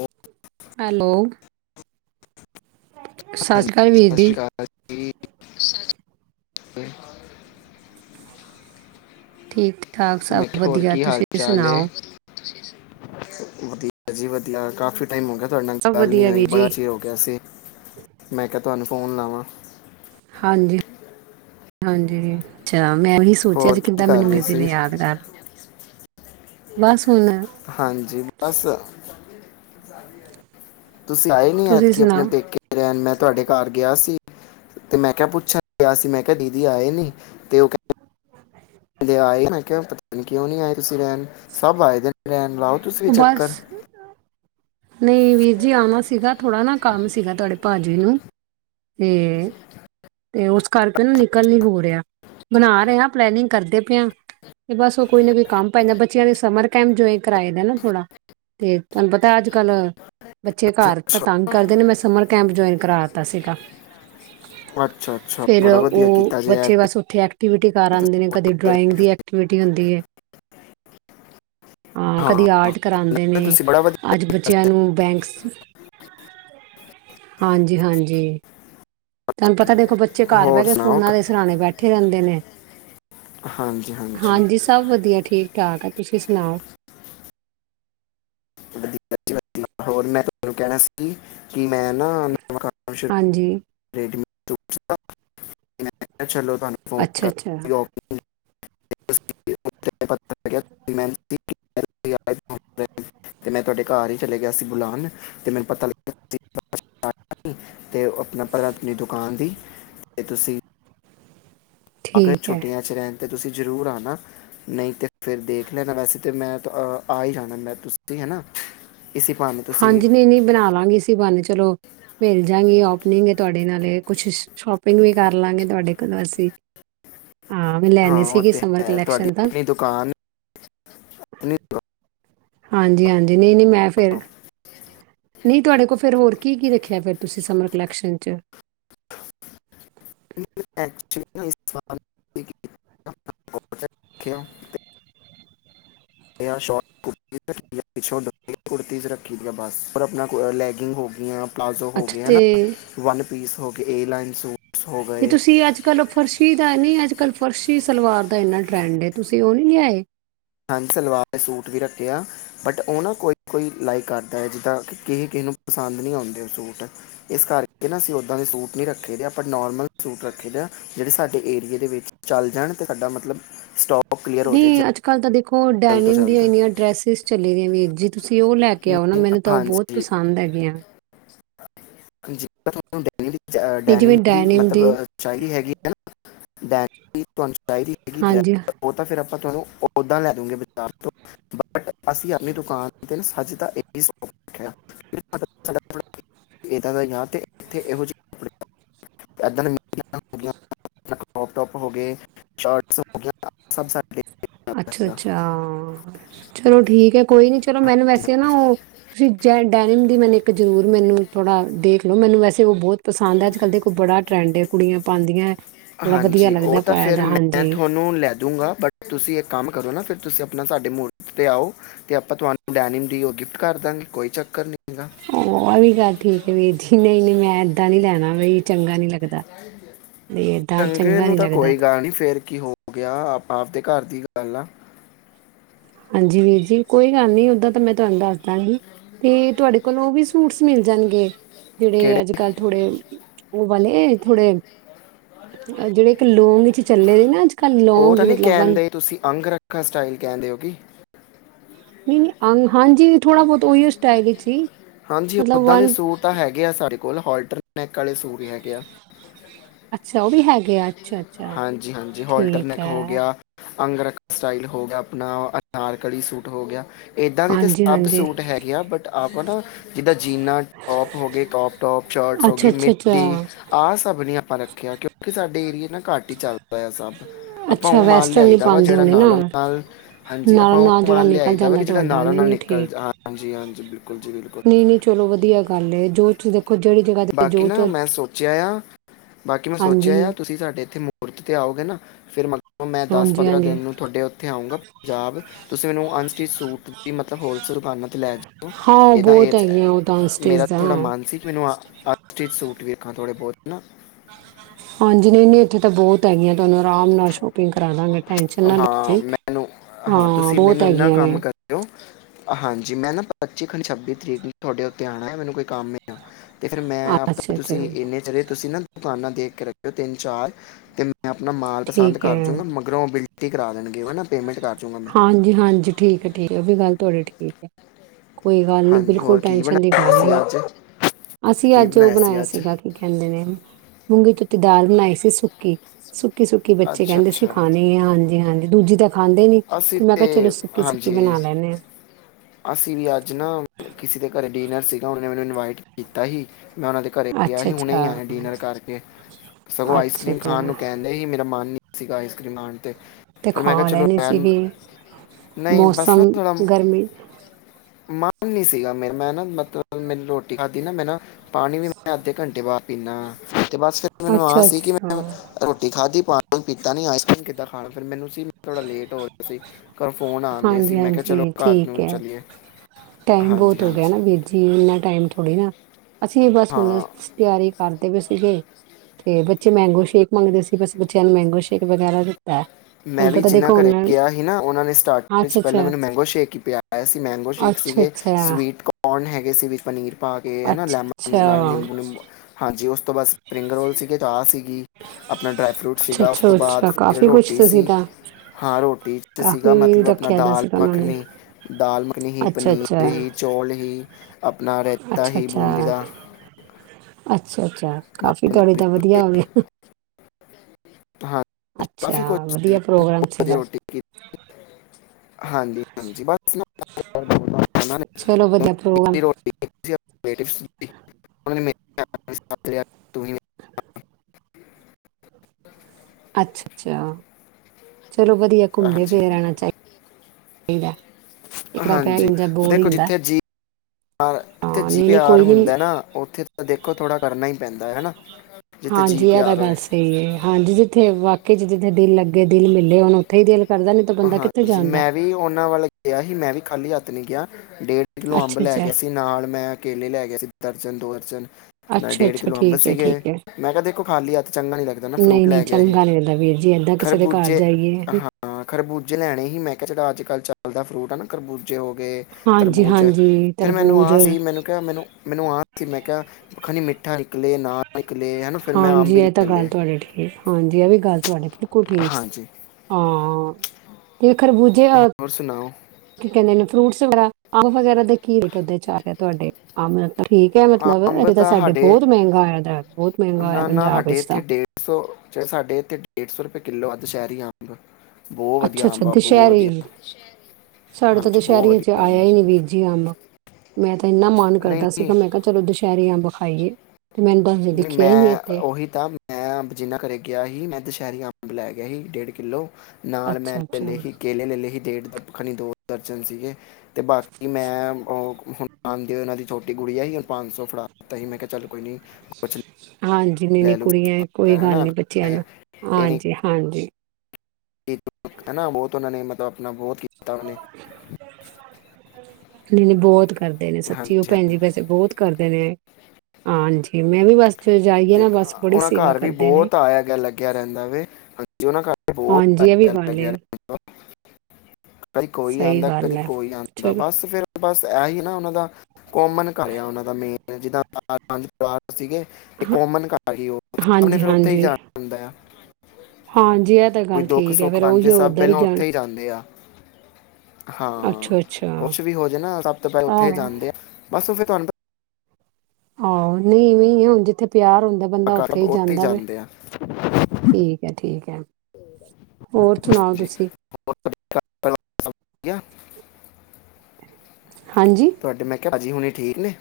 ਉਹ ਹੈਲੋ ਸਤਿ ਹਾਂਜੀ ਸ੍ਰੀ ਅਕਾਲ ਵੀਰ ਸਤਿ ਸ਼੍ਰੀ ਜੀ ਅਕਾਲ ਜੀ ਠੀਕ ਠਾਕ ਸਭ ਮੈਂ ਕਿਹਾ ਹੋਰ ਵਧੀਆ ਕੀ ਹਾਲ ਤੁਸੀਂ ਚਾਲ ਹੈ ਸੁਣਾਓ ਵਧੀਆ ਜੀ ਵਧੀਆ ਕਾਫੀ ਟਾਈ ਹੋ ਗਿਆ ਤੁਹਾਡੇ ਨਾਲ ਸਭ ਗੱਲ ਨੀ ਵਧੀਆ ਹੋਈ ਵੀਰ ਜੀ ਬੜਾ ਚਿਰ ਹੋ ਗਿਆ ਸੀ ਮੈਂ ਕ ਤੁਹਾਨੂੰ ਫ਼ੋਨ ਲਾਵਾਂ ਹਾਂਜੀ ਹਾਂਜੀ ਮੈਂਹੀ ਸੋਚਿਆ ਹੋਰ ਜੇ ਕੀ ਕਿੱਦਾਂ ਕਰ ਮੈਨੂੰ ਰਹੇ ਮੀਜ਼ੀ ਨੇ ਸੀ ਯਾਦ ਕਰ ਲਿਆ ਬਸ ਹੁਣ ਹਾਂਜੀ ਬਸ ਚ ਹੀ ਹੈ ਤੁਸੀਂ ਆਏ ਨੀ ਤੁਸੀਂ ਐਤਕੀ ਆਪਣੇ ਸੁਣਾਓ ਪੇਕੇ ਰਹਿਣ ਮੈਂ ਤੁਹਾਡੇ ਘਰ ਗਿਆ ਸੀ ਤੇ ਮੈਂ ਕਿਹਾ ਪੁੱਛਣ ਗਿਆ ਸੀ ਮੈਂ ਕਿਹਾ ਦੀਦੀ ਆਏ ਨ ਤੇ ਉਹ ਕਹਿੰ ਆਏਂ ਪਤਾ ਕਿਉਂ ਨਹੀਂੀ ਆਏ ਤੁਂ ਰਹਿਣ ਸਭ ਆਏ ਦੇ ਨੇ ਰਹਿਣ ਲਾਓ ਤੁਸੀ ਵੀ ਬਸ ਚੱਕਰ ਨਹੀਂ ਵੀਰ ਜੀ ਆਉਣਾ ਸੀਗਾ ਥੋੜ੍ਹਾ ਨਾ ਕੰਮ ਸੀਗਾ ਤੁਹਾਡੇ ਭਾਜੀੀ ਨੂੰ ਹਮ ਤੇ ਉਸ ਕਰਕੇ ਉਹਨੂੰ ਨਿਕਲ ਨੀ ਹੋ ਰਿਹਾ ਬਣਾ ਰਿਹਾ ਪਲੈਨਿੰਗ ਕਰਦੇ ਪਏਿਆ ਤੇ ਬਸ ਉਹ ਕੋਈ ਨਾ ਕੋਈ ਕੰਮ ਪੈਂਦਾ ਬੱਚਿਆਂ ਦੇ ਸਮਰ ਕੈਂਪ ਜੋ ਕਰਵਾਏ ਦਾ ਨਾ ਥੋੜਾ ਤੇ ਤੁਹਾਨੂੰ ਪਤਾ ਅੱਜ ਕਲ ਬੱਚੇ ਅੱਛਾ ਘਰ ਤਾਂ ਤੰਗ ਕਰਦੇ ਨੇ ਮੈਂ ਸਮਰ ਕੈਂਪ ਜੁਆਇਨ ਕਰਾ ਦਿੱਤਾ ਸੀਗਾ ਅੱਛਾ ਅੱਛਾ ਫੇਿਰ ਬੜਾ ਵਧੀਆ ਉਹ ਕੀਤਾ ਜੀ ਬੱਚੇ ਐਤਕੀ ਬਸ ਉੱਥੇ ਐਕਟੀਵਿਟੀ ਕਰ ਆਦੇ ਨੇ ਕਦੇ ਤੁਸੀਂ ਡਰਾਇੰਗ ਦੀ ਐਕਟੀਵ ਰਟੀ ਹੁੰਦੀ ਹੈ ਹਾਂ ਕਦੀ ਆਰਟ ਕਰਾਉਂਦੇ ਨੇ ਤੁਸੀਂ ਬੜਾ ਵਧੀਆ ਅੱਜ ਬੱਚਿਆਂ ਨੂੰ ਬੈਂਕਸ ਹਾਂਜੀ ਹਾਂਜੀ ਤੁਹਾਨੂੰ ਪਤਾ ਦੇਖੋ ਬੱਚੇ ਘਰ ਪਹਿ ਹੋਰ ਕੇ ਸੁਣਾਓ ਫੋਨਾਂ ਕ- ਦੇ ਸਰਾਣੇ ਬੈਠੇ ਰਹਿੰਦੇ ਨੇ ਹਾਂਜੀ ਸਭ ਵਧੀਆ ਠੀਕ ਕ ਆ ਤੁਸੀਂ ਸੁਣਾਓ ਵਧੀਆ ਹੋਰ ਮੈਂ ਤੁਹਾਨੂੰ ਕਹਿਣਾ ਸੀ ਕਿ ਮੈਂ ਨਾ ਮਕ ਹਾਂਜੀ ਸ਼ੁਰੂ ਰ ਚਲੋ ਤੁਾਨੂੰ ਫੋਨ ਅੱਛਾ ਕਰ ਅੱਛਾ ਯ ਮੈਂ ਤੁਹਾਡੇ ਘਰ ਹੀ ਚਲੇ ਗਿਆ ਸੀ ਬੁਲਾਨ ਤੇ ਮੈਨੂੰ ਪਤਾ ਲੱਗਿਆ ਅਤੇ ਉਹ ਆਪਣਾ ਭਲਾ ਆਪਣੀ ਦੁਕਾਨ ਦੀ ਤੇ ਤੁਸੀਂ ਠੀਕ ਹੈ ਅਗਰ ੁੱਟੀਆਂ 'ਚ ਰਹਿਿੰ ਅਤੇ ਤੁਸੀਂ ਜ਼ਰੂਰ ਆਉਣਾ ਨਹੀਂ ਤਾਂ ਫਿਰ ਦੇਖ ਲੈਣਾ ਵੈਸੇ ਤਾਂ ਮੈਂ ਆ ਹੀ ਜਾਣਾ ਤੁਸੀਂ ਹੈ ਨਾ ਇਸੇ ਬਹਾਨੇ ਤੁਸੀਂ ਹਾਂਜੀ ਨਹੀਂ ਨਹੀਂ ਬਣਾ ਲਾਂਗੇ ਅ ਭਾਨ ਚਲੋ ਮਿਲ ਜਾਗੇ ਓਪਨਿੰਗ ਤੁਹਾਡੇ ਨਾਲ ਕੁਛ ਸ਼ੋਪਿੰਗ ਵੀ ਕਰ ਲਵਗੇ ਤੁਹਾਡੇ ਕੋਲੋਂ ਅਸੀਂ ਹਾਂ ਮੈਂ ਲੈਣੇ ਉਹ ਸੀਗੀ ਤੇ ਸਮਰ ਹੈ ਤੁਹਾਡੀ ਕਲੈਕਸ਼ਨ ਤਾਂ ਆਪਣੀ ਦੁਕਾਨ ਆਪਣੀ ਹਾਂਜੀ ਹਾਂ ਨੀ ਨੀ ਮੈਂ ਫੇਰ ਦੁਕਾਨ ਨਹੀਂ ਤੁਹਾਡੇ ਕੋਲ ਫਿਰ ਹੋਰ ਕੀ ਕੀ ਰੱਖਿਆ ਫਿਰ ਤੁਸੀਂ ਸਮਰ ਕਲੈਕਸ਼ਨ ਚ। [inaudible] [inaudible] ਕੁੁਰਤੀ ਰੱਖੀ ਦੀ ਬਸ ਪਰ ਆਪਣਾ ਲੈਗਿੰਗ ਹੋ ਗਈਆਂ ਪਲਾਜ਼ੋ ਹੋ ਅੱਛਾ ਗਏ ਤੇ ਹਨਾ ਵੰਨ ਪੀਸ ਹੋ ਏ ਲਾਈਨ ਸੂ ਤੇ ਤੁਸੀਂ ਅੱਜ ਕੱਲ ਉਹ ਫਰਸ਼ੀ ਦਾ ਨੀ ਅੱਜ ਕੱਲ ਫਰਸ਼ੀ ਸਲਵਾਰ ਦਾ ਇੰਨਾ ਟਰੈਂਡ ਹੈ ਤੁਸੀਂ ਉਹ ਨੀ ਲਿਆਏ। ਹਾਂਜੀ ਸਲਵਾਰ ਵੀ ਸੂਟ ਵੀ ਰੱਖੇ ਆ ਬਟ ਉਹ ਨਾ ਕੋਈ-ਕੋਈ ਲਾਈਕ ਕਰਦਾ ਜਿੱਦਾਂ ਕਿ ਕਿਸੇ-ਕਿਸੇ ਨੂੰ ਪਸੰਦ ਨਹੀਂ ਆਉਂਦੇ ਸੂਟ ਇਸ ਕਰਕੇ ਨਾ ਅਸੀਂ ਉੱਦਾਂ ਦੇ ਸੂਟ ਨਹੀਂ ਰੱਖੇ ਦੇ ਆਪਾਂ ਨੋਰਮਲ ਸੂਟ ਰੱਖੇ ਦੇ ਆ ਜਿਹੜੇ ਸਾਡੇ ਏਰੀਏ ਦੇ ਵਿੱਚ ਚੱਲ ਜਾਣ ਅਤੇ ਸਾਡਾ ਮਤਲਬ ਸਟੋ ਨਹੀਂ ਅੱਜ ਕੱਲ ਤਾਂ ਦੇਖ ਹੋ ਤੋਂ ਡਾਇਨਮ ਜਲਦ ਦੀਆਂ ਇੰਨੀਆਂ ਡਰੈਸਿਸ ਚੱਲ ਦੀਆਂ ਵੀਰ ਜੀ ਤੁਸੀਂ ਉਹ ਲੈ ਕੇ ਆਓ ਨਾ ਨਹੀਂ, ਮੈਨੂੰ ਤਾਂ ਉਹ ਬਹੁਤ ਹਾਂਜੀ ਪਸੰਦ ਹੈਗੀਆਂ। [inaudible] ਨਹੀਂ ਡੈਨੀ ਜਿਵੇਂ ਦੀ ਡੈਨੀਮ ਮਤਲਬ [inaudible] ਹੈਗੀ ਹੈ ਨਾ। ਡੈ [inaudible] ਚਾਹੀ ਹੈਗੀ ਹਾਂਜੀ [inaudible] ਉਹ ਤਾਂ ਫਿਰ ਆਪ ਆਪਾਂ ਤੁਹਾਨੂੰ ਓਦਾਂ ਲੈ ਦੂੰਗੇ [inaudible] ਬਟ ਅਸੀਂ ਆਪਣੀ ਦੁਕਾਨ [inaudible] ਜੀ ਅੱਛਾ-ਅੱਛਾ ਚਲੋ ਠੀਕ ਹੈ ਕੋਈ ਨੀ ਚਲੋ ਮੈਨੂੰ ਵੈਸੇ ਨਾ ਉਹ ਤੁਸੀਂ ਜ ਡੈਨਮ ਦੀ ਮੈਨ ਇੱਕ ਜ਼ਰੂਰ ਮੈਨੂੰ ਥੋੜਾ ਦੇਖ ਲੋ ਮੈਨੂੰ ਵੈਸ ਉਹ ਬਹੁਤ ਪਸੰਦ ਹੈ ਅੱਜ ਕੱਲ੍ਹ ਦੇਖੋ ਬੜਾ ਟਰੈਂਡ ਹੈ ਕੁੜੀਆਂ ਪਾਦੀਆਂ ਬੜਾ ਵਧੀਆ ਹਾਂਜੀ ਉਹ ਲੱਗਦਾ ਤਾਂ ਪਾਇਆ ਫਿਰ ਦਾ ਮੈਂ ਹਾਂਜੀ। ਤੁਹਾਨੂੰ ਲੈ ਦੂੰਗਾ ਬਟ ਤੁਸੀਂ ਇੱਕ ਕੰਮ ਕਰੋ ਨਾ ਫਿਰ ਤੁਸੀਂ ਆਪਣਾ ਸਾਡੇ ਮੂਰਤ ਤੇ ਆਓ ਅਤੇ ਆਪਾਂ ਤੁਹਾਨੂੰ ਡੈਨਮ ਦੀ ਉਹ ਗਿਫਟ ਕਰ ਦਾਂਗੇ ਕੋਈ ਚੱਕਰ ਨਹੀਂ। ਹ ਇਹ ਵੀ ਗੱਲ ਠੀਕ ਹੈ ਵੀਰ ਜੀ ਨਹੀਂ ਨਹੀਂ ਮੈਂ ਏਦਾਂ ਨੀ ਲੈ ਬਈ ਚੰਗਾ ਨੀ ਲੱਗ ਚੰਗੇ ਨੂੰ ਨੀ ਤਾਂ ਲੱਗਦਾ ਕੋਈ ਗੱਲ ਨੀ ਫੇਰ ਕੀ ਹੋ ਗਿਆ ਆਪ ਆਪਦੇ ਘਰ ਦੀ ਗ ਗੱਲ ਆ। ਹਾਂਜੀ ਵੀਰ ਜੀ ਕੋਈ ਗੱਲ ਨੀ ਓਦਾਂ ਤਾਂ ਮੈਂ ਤੁਹਾਨੂੰ ਦੱਸ ਦਾਂਗੀ। ਤੇ ਤੁਹਾਡੇ ਕੋਲੋਂ ਉਹ ਵੀ ਫੂਟਸ ਮਿਲ ਜਾਣਗੇ। ਕਿਹੜੇ ਜਿਹੜੇ ਅੱਜ ਕੱਲ੍ਹ ਥੋੜੇ ਉਹ ਵਾਲੇ ਥੋੜੇ ਜਿਹੜੇ ਇੱਕ ਲੋਂਗ ਵਿੱਚ ਚੱਲੇ ਦੇ ਨਾ ਕੱਲ੍ਹ ਉਹ ਲੌਂਗ ਤਾਂ ਨੀ ਮਤਲਬ ਵਨ ਕਹਿੰਦੇ ਤੁਸੀਂ ਅੰਗ ਰੱਖਾ ਸਟਾਈਲ ਕਹਿਣਦੇ ਹੋ ਕਿ ਨਹੀਂ ਨਹੀਂ ਅੰਗ ਹਾਂਜੀ ਥੋੜ੍ਹਾ ਬਹੁਤ ਉਹੀ ਸਟਾਈਲ ਵਿੱਚ ਹੀ ਹਾਂਜੀ ਮਤਲਬ ਉੱਦਾਂ ਦੇ ਵਨ ਸੂਰ ਤਾਂ ਹੈਗੇ ਆ ਸਾਡੇ ਕੋਲ ਹੋਲਟਰਨੈਕ ਵਾਲੇ ਸਟ ਹੈਗੇ ਆ ਅੱਛਾ ਉਹ ਵੀ ਹੈਗੇ ਆ ਅੱਛਾ ਅੱਛਾ ਹਾਂਜੀ ਠੀਕ ਹੈ ਅੰਗ ਰੱਖ ਸਟਾਈਲ ਹੋ ਗਿਆ ਆਪਣਾ ਅਨਾਰ ਕੜੀ ਸੂਟ ਹੋ ਗਿਆ ਇੱਦਾਂ ਦੇ ਤਾਂ ਹਾਂਜੀ ਸਭ ਹਾਂਜੀ ਸੂਟ ਹੈਗੇ ਆ ਬਟ ਆਪਾਂ ਨਾ ਜਿੱਦਾਂ ਜੀਨਾਂ ਟੋਪ ਹੋ ਗਏ ਕੋਪ ਟੋਪ ਸ਼ਰਟਸ ਹੋ ਅੱਛਾ ਗਈ ਅੱਛਾ ਮਿਡੀ ਅੱਛਾ ਆਹ ਸਭ ਨਹੀਂ ਆਪਾਂ ਰੱਖ ਕਿਉਂਕਿ ਸਾਡੇ ਏ ਨਾ ਘੱਟ ਹੀ ਚੱਲਦਾ ਆ ਸਭ ਆਪਾਂ ਉਹ ਅੱਛਾ ਮਾਲ ਵੈਸਟਰਨ ਲਿਆਈ ਨਹੀਂ ਦਾ ਵਾ ਪਾਉਂਦੇ ਜਿਹੜਾ ਹੋਣੇ ਨਾ ਨਾਲੋਂ ਨਾਲ ਹਾਂਜੀ ਆਪਾਂ ਨਾਲ ਉਹ ਨਾਲ ਜਿਹੜਾ ਮਾਲ ਨਿਕਲ ਲਿਆਈ ਦਾ ਵਾ ਜਾਂਦਾ ਕਿ ਜਿਹੜਾ ਤੁਹਾਡਾ ਨਾਲੋਂ ਨਹੀਂ ਨਾਲ ਨਹੀਂ ਨਿਕਲ ਠੀਕ ਹੈ। ਹਾਂਜੀ ਹਾਂਜੀ ਬਿਲਕੁਲ ਜੀ ਬਿਲਕੁਲ ਕੁੱਝ ਜਿਹੜੀ ਜਗ੍ਹਾ ਤੇ ਜੋ ਨਾ ਚ ਬਾਕੀ ਮੈਂ ਸੋਚਿਆ ਆ ਤੁਸੀਂ ਸਾਡੇ ਇੱਥੇ ੁਰਤ ਤੇ ਆਓਗੇ ਨਾ ਫਿਰ ਮ ਮੈਂ ਦਸ ਹਾਂਜੀ ਪੰਦਰਾਂ ਹਾਂਜੀ ਦਿਨ ਨੂੰ ਤੁਹਾਡੇ ਉੱਥੇ ਆਊਂਗਾ ਪੰਜਾਬ ਤੁਸੀਂ ਮੈਨੂੰ ਅਨਸਟਿਚ ਸੂਟ ਦੀ ਮਤਲਬ ਹੋਲਸੇਲ ਦੁਕਾਨਾਂ 'ਤੇ ਲੈ ਜਾਇਓ ਹਾਂ ਉਹ ਇਹਦਾਂ ਇਹ ਬਹੁਤ ਹੈਗੀਆਂ ਉਹ ਤਾਂ ਮੇਰਾ ਸਟੇਜ ਥੋੜ੍ਹਾ ਦਾ ਮਨ ਸੀ ਕਿ ਮੈਨੂੰ ਆ ਿ ਸੂਟ ਵੇਖਾਂ ਥੋੜੇ ਬਹੁਤ ਨਾ ਹਾਂਜੀ ਨਹੀਂ ਨਹੀਂ ਇੱਥੇ ਤਾਂ ਬਹੁਤ ਹੈਗੀਆਂ ਤੁਹਾਨੂੰ ਆਰਾਮ ਨਾਲ ਸ਼ੋਪਿੰਗ ਕਰਾਾਂ ਮ ਟੈਸ਼ਨ ਨਾ ਲਓ ਹਾਂ ਤੁਹੀ ਮੈਨੂੰ ਹਾਂ ਤੁਸੀਂ ਬਹੁਤ ਮੈਨੂੰ ਹੈਗੀ ਇੰਨਾ ਆ ਵੈ ਕੰਮ ਕਰਿਓ ਹਾਂਜੀ ਮੈਂ ਨਾ ਪੱਚੀ ਖ ਛੱਬੀ ਤਰੀਕ ਨੂੰ ਤੁਹਾਡੇ ਉੱਤੇ ਆਉਣਾ ਹੈ ਮੈਨੂੰ ਕੋਈ ਕੰਮ ਹੀ ਆ ਅਤੇ ਫਿਰ ਮੈਂ ਅੱਛਾ ਆਪਾਂ ਅੱਛਾ ਤੁਸੀਂ ਇੰਨੇ ਚਲੇ ਤੁਸੀਂ ਨਾ ਦੁਕਾਨਾਂ ਦੇ ਰੱਖ ਤਿੰਨ ਚਾਰ ਤੇਿੰ ਮੈਂ ਆਪਣਾ ਮਾਲ ਪਸੰਦ ਠੀਕ ਹੈ ਕਰ ਜੂੰਗਾ ਮਗਰੋਂ ਉਹ ਬਿਲ ਕਰਾ ਦੇਣਗੇ ਹਨਾ ਪੇਮੈਂਟ ਕਰ ਜੂੰਗਾ ਮੈਂ ਹਾਂਜੀ ਹਾਂਜੀ ਠੀਕ ਹੈ ਠੀਕ ਉਹ ਵੀ ਗੱਲ ਤੁਹਾਡੀੇ ਠੀਕ ਹੈ ਕੋਈ ਗੱਲ ਨਹੀਂ ਹਾਂਜੀ ਬਿਲਕੁਲ ਹੋਰ ਕੀ ਟੈਸ਼ਨ ਦੀ ਬਣਾਇਆ ਗੱਲ ਸੀ ਨੀ ਹੈ ਅੱਜ ਅਸੀਂ ਕੀ ਅੱਜ ਉਹ ਸੀ ਬਣਾਇਆ ਅੱਜ ਸੀਗਾ ਕੀ ਕਹਿੰਦੇ ਨੇ ਮੂੰਗੀ ਤੋਂ ਦਾਲ ਬਣਾਈ ਸੀ ਸੁੱਕੀ ਸੁੱਕੀ ਸੁੱਕੀ ਸੁੱਕੀ ਬੱਚੇ ਅੱਛਾ ਕਹਿੰਦੇ ਸੀ ਅੱਛਾ ਖਾਣੇ ਆ ਹਾਂਜੀ ਹਾਂਜੀ ਦੂਜੀ ਤਾਂ ਖਾਂਦੇ ਨੀ ਤੇ ਮੈਂ ਕਿਹਾ ਚਲੋ ਸੁੱਕੀ ਸੁੱਕੀ ਹਾਂਜੀ ਬਣਾ ਲੈਂੇ ਆਾਂ ਅਸੀਂ ਵੀ ਅੱਜ ਨਾ ਕਿਸੇ ਦੇ ਘਰੇ ਡਿਨਰ ਸੀਗਾ ਉਹਨੇ ਮੈਨੂੰ ਇਨਵਾਈਟ ਕੀਤਾ ਸੀ ਮੈਂ ਉਹਨਾਂ ਦੇ ਘਰੇ ਗਿਆ ਅੱਛਾ ਸੀ ਹੁਣੇ ਹੀ ਅੱਛਾ ਆਏ ਡਿਨਰ ਕਰਕੇ ਸਗੋਂ ਆਈਸ ਅੱਛਾ ਕਰ੍ਰੀਮ ਖਾਣ ਅੱਛਾ ਨੂੰ ਕਹਿੰਦੇ ਹੀ ਮੇਰਾ ਮਨ ਨਹੀਂ ਸੀਂਗਾ ਆਈਸ ਕਰ੍ਰੀਮ ਆਉਣ ਤੇ ਖਾ ਲੈਣੀ ਸੀਗੀ ਨਹੀਂ ਬਸ ਨਾ ਮੌਸਮ ਥੋੜਾ ਗਰਮੀ ਮਨ ਨੀ ਸੀਗਾ ਮੇ ਮੈਂ ਨਾ ਮਤਲਬ ਮ ਰੋਟੀ ਖਾਧੀ ਨਾ ਮੈਂ ਨਾ ਪਾਣੀ ਵੀ ਮੈਂ ਅੱਧੇ ਘੰਟੇ ਬਾਅਦ ਪੀਨਾ। ਤੇ ਬਸ ਫਿਰ ਮੈਨੂੰ ਆ ਅੱਛਾ ਸੀ ਕਿ ਅੱਛਾ ਮੈਂ ਰੋਟੀ ਖਾਧੀ ਪਾਣੀ ਪੀਤਾ ਨ ਆਈਸ ਕਰ੍ਰੀਮ ਕਿੱਦਾਂ ਖਾਣਾ ਫਿਰ ਮੈਨੂੰ ਸੀ ਥੋੜ੍ਹਾ ਲੇਟ ਹੋ ਰਿਹਾ ਸੀ ਘਰ ਫੋਨ ਆਣ ਡੇ ਸੀ ਹਾਂਜੀ ਮੈਂ ਕਿਆ ਚਲੋ ਹਾਂਜੀ ਘਰ ਨੂੰ ਚੱਲੀਏ [inaudible] ਟਾਈਮ ਹਾਂਜੀ ਬਹੁਤ ਹੋ ਗਿਆ ਹਾਂਜੀ ਨਾਂ ਵੀਰ ਜੀ, ਇੰਨਾ ਟਾਈਮ ਥੋੜ੍ਹੀ ਨਾਂ। [unintelligible] ਅਸੀਂ ਬਸ ਹੁਣ ਹਾਂ ਤਿਆਰੀ ਕਰਦੇ ਪਏ ਸੀਗੇ। ਤੇ ਬੱਚੇ ਮੈਂਗੋ ਸ਼ੇਕ ਮੰਗਦੇ ਸੀ ਬਸ ਬ ਚਿਆਂ ਨੂੰ ਮੈਂਗੋ ਸ਼ੇਕ ਵਗੈਰਾ ਦਿੱਤਾ। ਮੈਂ ਤੁਹਾਨੂੰ ਵੀ ਪਤਾ ਜਿੰਨ੍ਹਾਂ ਦੇਖੋ ਘਰੇ ਹੁਣ ਗਿਆ ਹੀ ਨਾਂ, ਉਹਨਾਂ ਨੇ ਸਟਾਰਟਰ ਵਿੱਚ ਅੱਛਾ ਪਹਿਲਾਂ ਅੱਛਾ ਮੈਨੂੰ ਮੈਂਗੋ ਸ਼ੇਕ ਹੀ ਪਿਆਇਆ ਸੀ, ਮੈਂਗੋ ਸ਼ੇਕ ਅੱਛਾ ਸੀਗੇ ਅੱਛਾ ਸਵੀਟ ਕੋਰਨ ਹੈਗੇ ਸੀ ਵੀ ਪਨੀਰ ਪਾ ਕੇ ਹੈ ਅੱਛਾ ਨਾ ਲੈਮਨ ਨਾਲ ਅੱਛਾ ਨਿੰਬੂ ਨਿੰਬੂ ਹਾਂਜੀ ਉਸਤੋਂ ਤੋਂ ਬਸ ਸਪਰਿੰਗ ਰੋਲ ਸੀਗੇ, ਚਾਹ ਸੀਗੀ। ਆਪਣਾ ਡਰਾਈ ਫਰੂਟ ਅੱਛਾ ਸੀਗਾ ਉਸ ਤੋਂ ਅੱਛਾ ਬਾਅਦ ਅੱਛਾ ਫਿਰ ਰੋਟ ਕਾਫੀ ਕੁਛ ਰੋਟੀ ਤੁਸੀਂ ਸੀ ਤਾਂ ਹਾਂ ਰੋਟੀ ਚ ਸੀਗਾ ਕਾਫੀ ਵੀ ਮਤਲਬ ਆਪਣਾ ਰੱਖਿਆ ਦਾ ਦਾਲ ਸੀਗਾ ਉਹਨਾਂ ਨੇ ਮੱਖਣੀ, ਦਾਲ ਮੱਖਣੀ ਹੀ ਅੱਛਾ ਪਨੀਰ ਅੱਛਾ ਹੀ ਚੌਲ ਹੀ ਆਪਣਾ ਰਾਇਤਾ ਅੱਛਾ ਹੀ ਅੱਛਾ ਬੂੰਦੀ ਦਾ। ਅੱਛਾ ਅੱਛਾ। ਨਾਲ ਕਾਫੀ ਤੁਹਾਡੇ ਤੰਦੂਰੀ ਤਾਂ ਫੁਲਕੇ ਵਧੀਆ ਹੋ ਗਏ। [unintelligible] ਹਾਂ ਅੱਛਾ ਕਾਫੀ ਕੁਝ ਸੀ ਵਧੀਆ ਪ੍ਰੋਗਰਾਮ ਵਧੀਆ ਸੀਗਾ। ਰੋਟੀ ਕੀ ਹਾਂਜੀ ਹਾਂਜੀ ਬਸ [inaudible] ਚਲੋ ਵਧੀਆ ਉਹਨਾਂ ਪ੍ਰੋਗਰਾਮ ਦੀ ਰੋਟੀ [inaudible] ਅੱਛਾ ਅੱਛਾ। ਚਲੋ ਵਧੀਆ ਘੁੰਮਦੇ ਹਾਂਜੀ ਫਿਰਦੇ ਰਹਿਣਾ ਚਾਹੀ [inaudible] ਏਵੈ ਹਾਂਜੀ ਦੇਖੋ, ਜਿੱਥੇ ਜੀ ਜਥੇ ਹਾਂ ਜੀ ਨਹੀਂ ਨਹੀਂ ਪਿਆਰ ਕੋਈ ਨੀ ਹੁੰਦਾ ਨਾ ਉੱਥੇ ਤਾਂ ਦੇਖੋ ਥੋੜ੍ਹਾ ਕਰਨਾ ਹੀ ਪੈਂਦਾ। ਹੈ ਨਾ ਜਿੱਥੇ ਜੀ ਹਾਂਜੀ [inaudible] ਇਹ ਤਾਂ ਪਿਆਰ ਗੱਲ ਹੋਏ ਸਹੀ ਐ ਹਾਂਜੀ ਜਿੱਥੇ ਵ ਜਿੱਥੇ ਦਿਲ ਲੱਗੇ ਦਿਲ ਮਿਲੇ ਹੁਣ ਉੱਥ ਹੀ ਦਿਲ ਕਰਦਾ ਨਹੀਂ ਤਾਂ ਬੰਦਾ ਹਾਂ ਕਿੱਥੇ ਜੀ ਜਾਂਦਾ ਮੈਂ ਵੀ ਉਹਨਾਂ ਵੱਲ ਗਿਆ ਹੀ ਮੈਂ ਵੀ ਖਾਲੀ ਹੱਥ ਨੀ ਗਿਆ। ਡੇਢ ਕਿਲੋ ਅੰਬ ਅੱਛਾ ਲੈ ਅੱਛਾ ਗਿਆ ਸੀ ਨਾਲ ਮੈਂ ਕੇਲੇ ਲੈ ਗਿਆ ਸੀ ਦਰਜਨ ਦੋ ਦਰਜਨ ਨਾਲ ਅੱਛਾ ਡੇਢ ਅੱਛਾ ਕਿੱਲੋ ਅੰਬ ਠੀਕ ਹੈ ਸੀਗੇ। ਠੀਕ ਹੈ ਮੈਂ ਕਿਹਾ ਦੇਖੋ ਖਾਲੀ ਹੱਥ ਚੰਗਾ ਨਈਂ ਲੱਗਦਾ ਨਾ ਨਹੀਂ ਫਰੂਟ ਨਹੀਂ ਲੈ ਗਿਆ ਸੀ ਚੰਗਾ ਨੀ ਲੱਗਦਾ ਵੀਰ ਜੀ ਏਦਾਂ ਕਿਸੇ ਦੇ ਘਰ ਖਰਬੂਜੇ। ਜਾਈਏ ਹਨਾ। ਹਾਂ। ਕਰਰਬੂਜੇ ਲੈਣੇ ਹੀ ਮੈਂ ਕਿਹਾ ਜਿਹੜਾ ਅੱਜ ਕੱਲ ਚ ਦਾ ਫਰੂਟ ਨਾ ਕਰਰਬੂਜ ਉੱਚੇ ਹੋ ਗਏ ਹਾਂਜੀ ਤਰਬੂਜ ਹਾਂਜੀ ਫਿਰ ਮੈਨੂੰ ਤਰਬੂਜ ਆਹ ਸੀ ਮੈਨੂੰ ਕਿਹਾ ਮੈਨੂੰ ਮੈਨੂੰ ਆ ਸੀ ਮੈਂ ਕਿਹਾ ਖਣੀ ਮਿੱਠਾ ਲੇ ਨਾ ਨਿਕਲੇ ਹਨਾ ਫਿਰ ਮੈਂ ਆਮ ਹਾਂਜੀ ਵੀ ਇਹ ਤਾਂ ਲੈ ਗੱਲ ਲਏ ਤੁਹਾਡੀੇ ਠੀਕ ਹਾਂਜੀ ਇਹ ਵੀ ਗੱਲ ਤੁਹਾਡੀ ਬਿਲਕੁਲ ਠੀਕ ਹਾਂਜੀ ਹਾਂ ਤੇਖਰਬੂਜੇ ਅ ਹੋਰ ਸੁਣਾਓ ਕੀ ਕਹਿੰਦੇ ਨੇ ਫਰੂਟਸ ਵਗੈਰਾ ਅੰਬ ਵਗੈਰਾ ਦੇ ਕੀ ਰੇਟ ਦੇ ਚ ਆਹੇ ਆ ਤੁਹਾਡੇ ਅ ਅੰਬ ਤਾਂ ਸਾਡੇ ਮਹਿੰਗਾ ਹੋਇਆ ਦਾ ਬਹੁਤ ਮਹਿੰਗਾ ਹੋਇਆ ਨਾ ਨਾ ਪੰਜਾਬ ਸਾਡੇ ਵਿੱਚ ਇੱਥੇ ਤਾਂ ਡੇਢ ਸੌ ਸਾਡੇ ਇੱਥੇ ਡੇਢ ਸੌ ਰੁਪਏ ਕਿੱਲੋ ਦੁਸ਼ਹਿਰੀ ਆਬ ਅੱਛਾ ਅੱਛਾ ਦੁਸਹਿਰੇ ਸਾਡੇ ਤਾਂ ਹਾਂਜੀ ਬਹੁਤ ਦੁਸਹਿਰੇ ਅਜੇ ਵਧੀਆ ਅੰਬ ਆਇਆ ਹੀ ਨਹੀਂ ਵੀਰ ਜੀ ਅੰਬਕ ਮੈਂ ਇੰਨਾ ਮਨ ਨਹੀਂ ਕਰਦਾ ਨਹੀਂ ਸੀਗਾ ਮੈਂ ਕਿਹਾ ਚਲੋ ਦੁਸਹਿਰੇ ਆਬ ਆਈਏ ਨਹੀਂ ਮੈਂ ਉਹੀ ਤਾਂ ਮੈਂ ਜਿੰਨਾ ਘਰੇ ਗਿਆ ਸੀ ਮੈਂ ਦੁਸਹਿਰੀ ਬਲੈਕ ਗਿਆ ਸੀ ਡੇਢ ਕਿੱਲੋ ਨਾਲ ਮੈਂ ਅੱਛਾ ਅੱਛਾ ਲੈੇ ਹੀ ਕੇਲੇ ਲੈੇ ਹੀ ਦੇੜ ਦਪੱਖਣੀ ਦੋ ਦਰਜਨ ਸੀਗੇ ਅਤੇ ਬਾਕੀ ਮੈਂ ਉਹ ਹੁਣ ਆ ਦਿਓ ਉਹਨਾਂ ਦੀ ਛੋਟੀ ਗੜੀ ਆ ਸੀ ਹੁਣ ਪੰਜ ਸੌ ਫੜਾ ਦਿੱਤਾ ਸੀ ਮੈਂ ਕਿਹਾ ਚੱਲ ਕੋਈ ਨਹੀਂ ਕੁਛ ਹਾਂਜੀ ਨਨੀੀ ਕੁੜੀਆਂ ਕੋਈ ਗੱਲ ਨੀ ਬੱਚਿਆਂ ਨੂੰ ਹਾਂਜੀ ਹਾਂਜੀ ਹਨ ਨਾ ਉਹ ਉਹਨਾਂ ਨੇ ਮਤਲਬ ਆਪਣਾ ਬਹੁਤ ਤਣੇ ਨਹੀਂ ਬਹੁਤ ਕਰਦੇ ਨੇ ਸੱਚੀ ਉਹ ਭੈਣ ਜੀ ਵੈਸੇ ਬਹੁਤ ਕਰਦੇ ਨੇ ਹਾਂਜੀ ਫ ਮੈਂ ਵੀ ਬਸ ਜੋ ਜਾਈਏ ਨਾ ਬਸ ਬੜੀ ਉਹ ਸੇਵਾ ਘਰ ਵੀ ਕਰਦੇ ਨੇ ਬਹੁਤ ਆਇਆ ਗਿਆ ਲੱਗਿਆ ਰਹਿੰਦਾ ਵ ਹਾਂਜੀ ਉਹ ਘਰ ਵੀ ਬਹੁਤ ਹਾਂਜੀ ਇਹ ਵੀ ਆ ਗੱਲ ਲਗਦਾ ਏ ਕਦੀ ਕੋਈ ਸਹੀ ਆਉਂਦਾ ਕਦੀ ਗੱਲ ਹੈ ਕੋਈ ਆਉਂਦਾ ਚਲੋ ਬਸ ਫੇਿਰ ਬਸ ਇਹ ਹੀ ਨਾ ਉਹਨਾਂ ਦਾ ਕੋਮਨ ਕਰਰਿਆ ਉਹਨਾਂ ਦਾ ਮੇਨ ਜਿੱਦਾਂ ਪੰਜ ਪਰਿਵਾਰ ਸੀਗੇ ਕੋਮਨ ਘਰ ਉਹ ਹਾਂਜੀ ਫ ਉੱਥੇ ਹੀ ਹਾਂਜੀ ਜਾਣਾ ਹੁੰਦਾ ਆ ਹਾਂਜੀ ਇਹ ਤਾਂ ਕੋਈ ਗੱਲ ਦੁੱਖ ਠੀਕ ਹੈ ਸੁੱਖ ਫੇਿਰ ਉ ਬਣ ਜ ਜੇ ਸਭ ਉੱਧਰ ਹੀ ਪਹਿਲਾਂ ਜਾਣ ਉੱਥੇ ਜਾਂਦੇ ਆ ਹਾਂ ਅੱਛਾ ਅੱਛਾ ਕੁਛ ਵੀ ਹੋ ਜਾੇ ਨਾ ਸਭ ਤੋਂ ਪੈ ਉੱਥੇ ਆਹੋ ਜਾਂਦੇ ਆ ਬਸ ਫਿਰ ਧਹਨਵਾਦ ਆਹੋ ਨਹੀਂ ਨਹੀਂ ਹੁਣ ਜਿੱਥੇ ਪਿਆਰ ਹੁੰਦਾ ਬੰਦਾ ਪਤਾ ਉੱਥੇ ਸਭ ਹੀ ਜਾਂਦਾ ਵ ਜਾਂਦੇ ਆ ਠੀਕ ਹੈ ਠੀਕ ਹੈ ਹੋਰ ਸੁਣਾਓ ਜੀ ਤੁਸੀਂ ਹੋਰ ਤੁਹਾਡੇ ਘਰ ਪਰਿਵਾਰ ਸਭ ਗਿਆ ਹਾਂਜੀ ਤੁਹਾਡੇ ਮੈਂ ਕਿਹਾ ਭਾਜੀ ਹੁਣੀ ਠੀਕ ਨੇ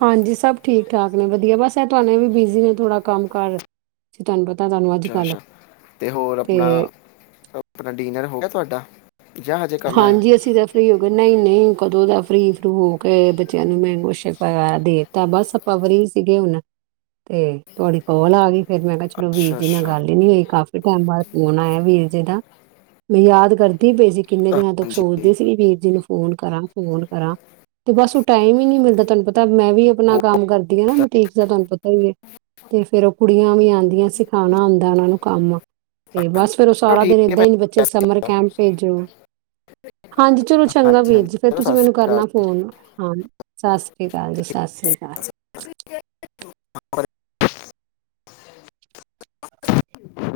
ਹਾਂਜੀ ਸਭ ਠੀਕ ਠਾਕ ਨੇ ਵਧੀਆ ਬਸ ਇਹ ਤੁਹਾਨੇ ਵੀ ਬਿਜ਼ੀ ਨੇ ਥੋੜਾ ਕੰਮ ਕਰ ਤੁਹਨੂੰ ਪਤਾ ਤੁਹਾਨੂੰ ਅੱਜ ਅੱਛਾ ਕੱਲ ਅੱਛਾ ਤੇ ਹੋਰ ਆਪਣਾ ਆਪਣਾ ਡਿਨਰ ਹੋ ਗਿਆ ਤੁਹਾਡਾ ਜਾਂ ਹਜੇ ਕਰਨਾ ਹੈ ਹਾਂਜੀ ਅਸੀਂ ਤਾਂੈ ਫਰ ਹੀ ਹੋ ਗਏ ਨਹੀਂ ਨਹੀਂ ਕਦੋਂ ਦਾ ਫਰੀ ਫਲੂ ਹੋ ਕੇ ਬੱਚਿਆਂ ਨੂੰ ਮੈਂ ਕੁਛ ਦੇਤਾ ਬਸ ਆਪਾਂ ਫਰੀ ਸੀਗੇ ਹੁਣ ਤੇ ਤੁਹਾਡੀ ਕੋਲ ਆ ਗਈ ਫਿਰ ਮੈਂ ਕਿਹਾ ਚਲੋ ਵੀਰ ਅੱਛਾ ਜੀ ਨਾਲ ਅੱਛਾ ਗੱਲ ਹੀ ਨੀ ਹੋਈ ਕਾਫੀ ਟਾਈਮ ਬਾਅਦ ਫੋਨ ਆਇਆ ਵੀਰ ਜੀ ਦਾ ਮੈਂ ਯਾਦ ਕਰਦੀ ਪਏ ਸੀ। ਕਿੰਨੇ ਦਿਨਾਂ ਤੋਂੱਕ ਹਾਂਜੀ ਸੋਚਦੇ ਸੀਗੇ ਵੀਰ ਜੀ ਨੂੰ ਫੋਨ ਕਰਾਂ, ਫੋਨ ਕਰਾਂ, ਤੇ ਬਸ ਟਾਈਮ ਹੀ ਨਹੀਂ ਮਿਲਦਾ। ਤੁਹਾਨੂੰ ਪਤਾ ਮੈਂ ਵੀ ਆਪਣਾ ਬਹੁਤ ਕੰਮ ਕਰਦੀ ਹਾਂ ਨਾ-ਬਟੀਕ ਦਾ। ਤੁਹਾਨੂੰ ਪਤਾ ਹੀ ਹੈ। ਤੇ ਫੇਰ ਉਹ ਕੁੜੀਆਂ ਵੀ ਆਉਂਦੀਆਂ ਸਿਖਾਉਣਾ ਆਉਂਦਾ ਉਹਨਾਂ ਨੂੰ ਕੰਮ। ਤੇ ਬਸ, ਫੇਰ ਉਹ ਚਲੋ ਸਾਰਾ ਠੀਕ ਦਿਨ ਹੈ ਏਦਾਂ ਹੀ-ਬੱਚੇ ਭੈਣ ਜੀ, ਸਤਿ ਸਮਰ ਕੈਂਪ ਵਿਚ। ਸ਼੍ਰੀ ਅਕਾਲ। ਹਾਂਜੀ, ਚਲੋ ਚੰਗਾ ਹਾਂਜੀ ਵੀਰ ਹਾਂਜੀ ਜੀ। ਫਿਰ ਚਲੋ ਤੁਸੀਂ ਸਤਿ ਮੈਨੂੰ ਸ਼੍ਰੀ ਕਰਨਾ ਫ਼ੋਨ ਹਾਂ, ਸਤਿ ਸ੍ਰੀ ਅਕਾਲ ਜੀ, ਸਤਿ ਸ੍ਰੀ ਅਕਾਲ। [unintelligible] ਅਕਾਲ [inaudible]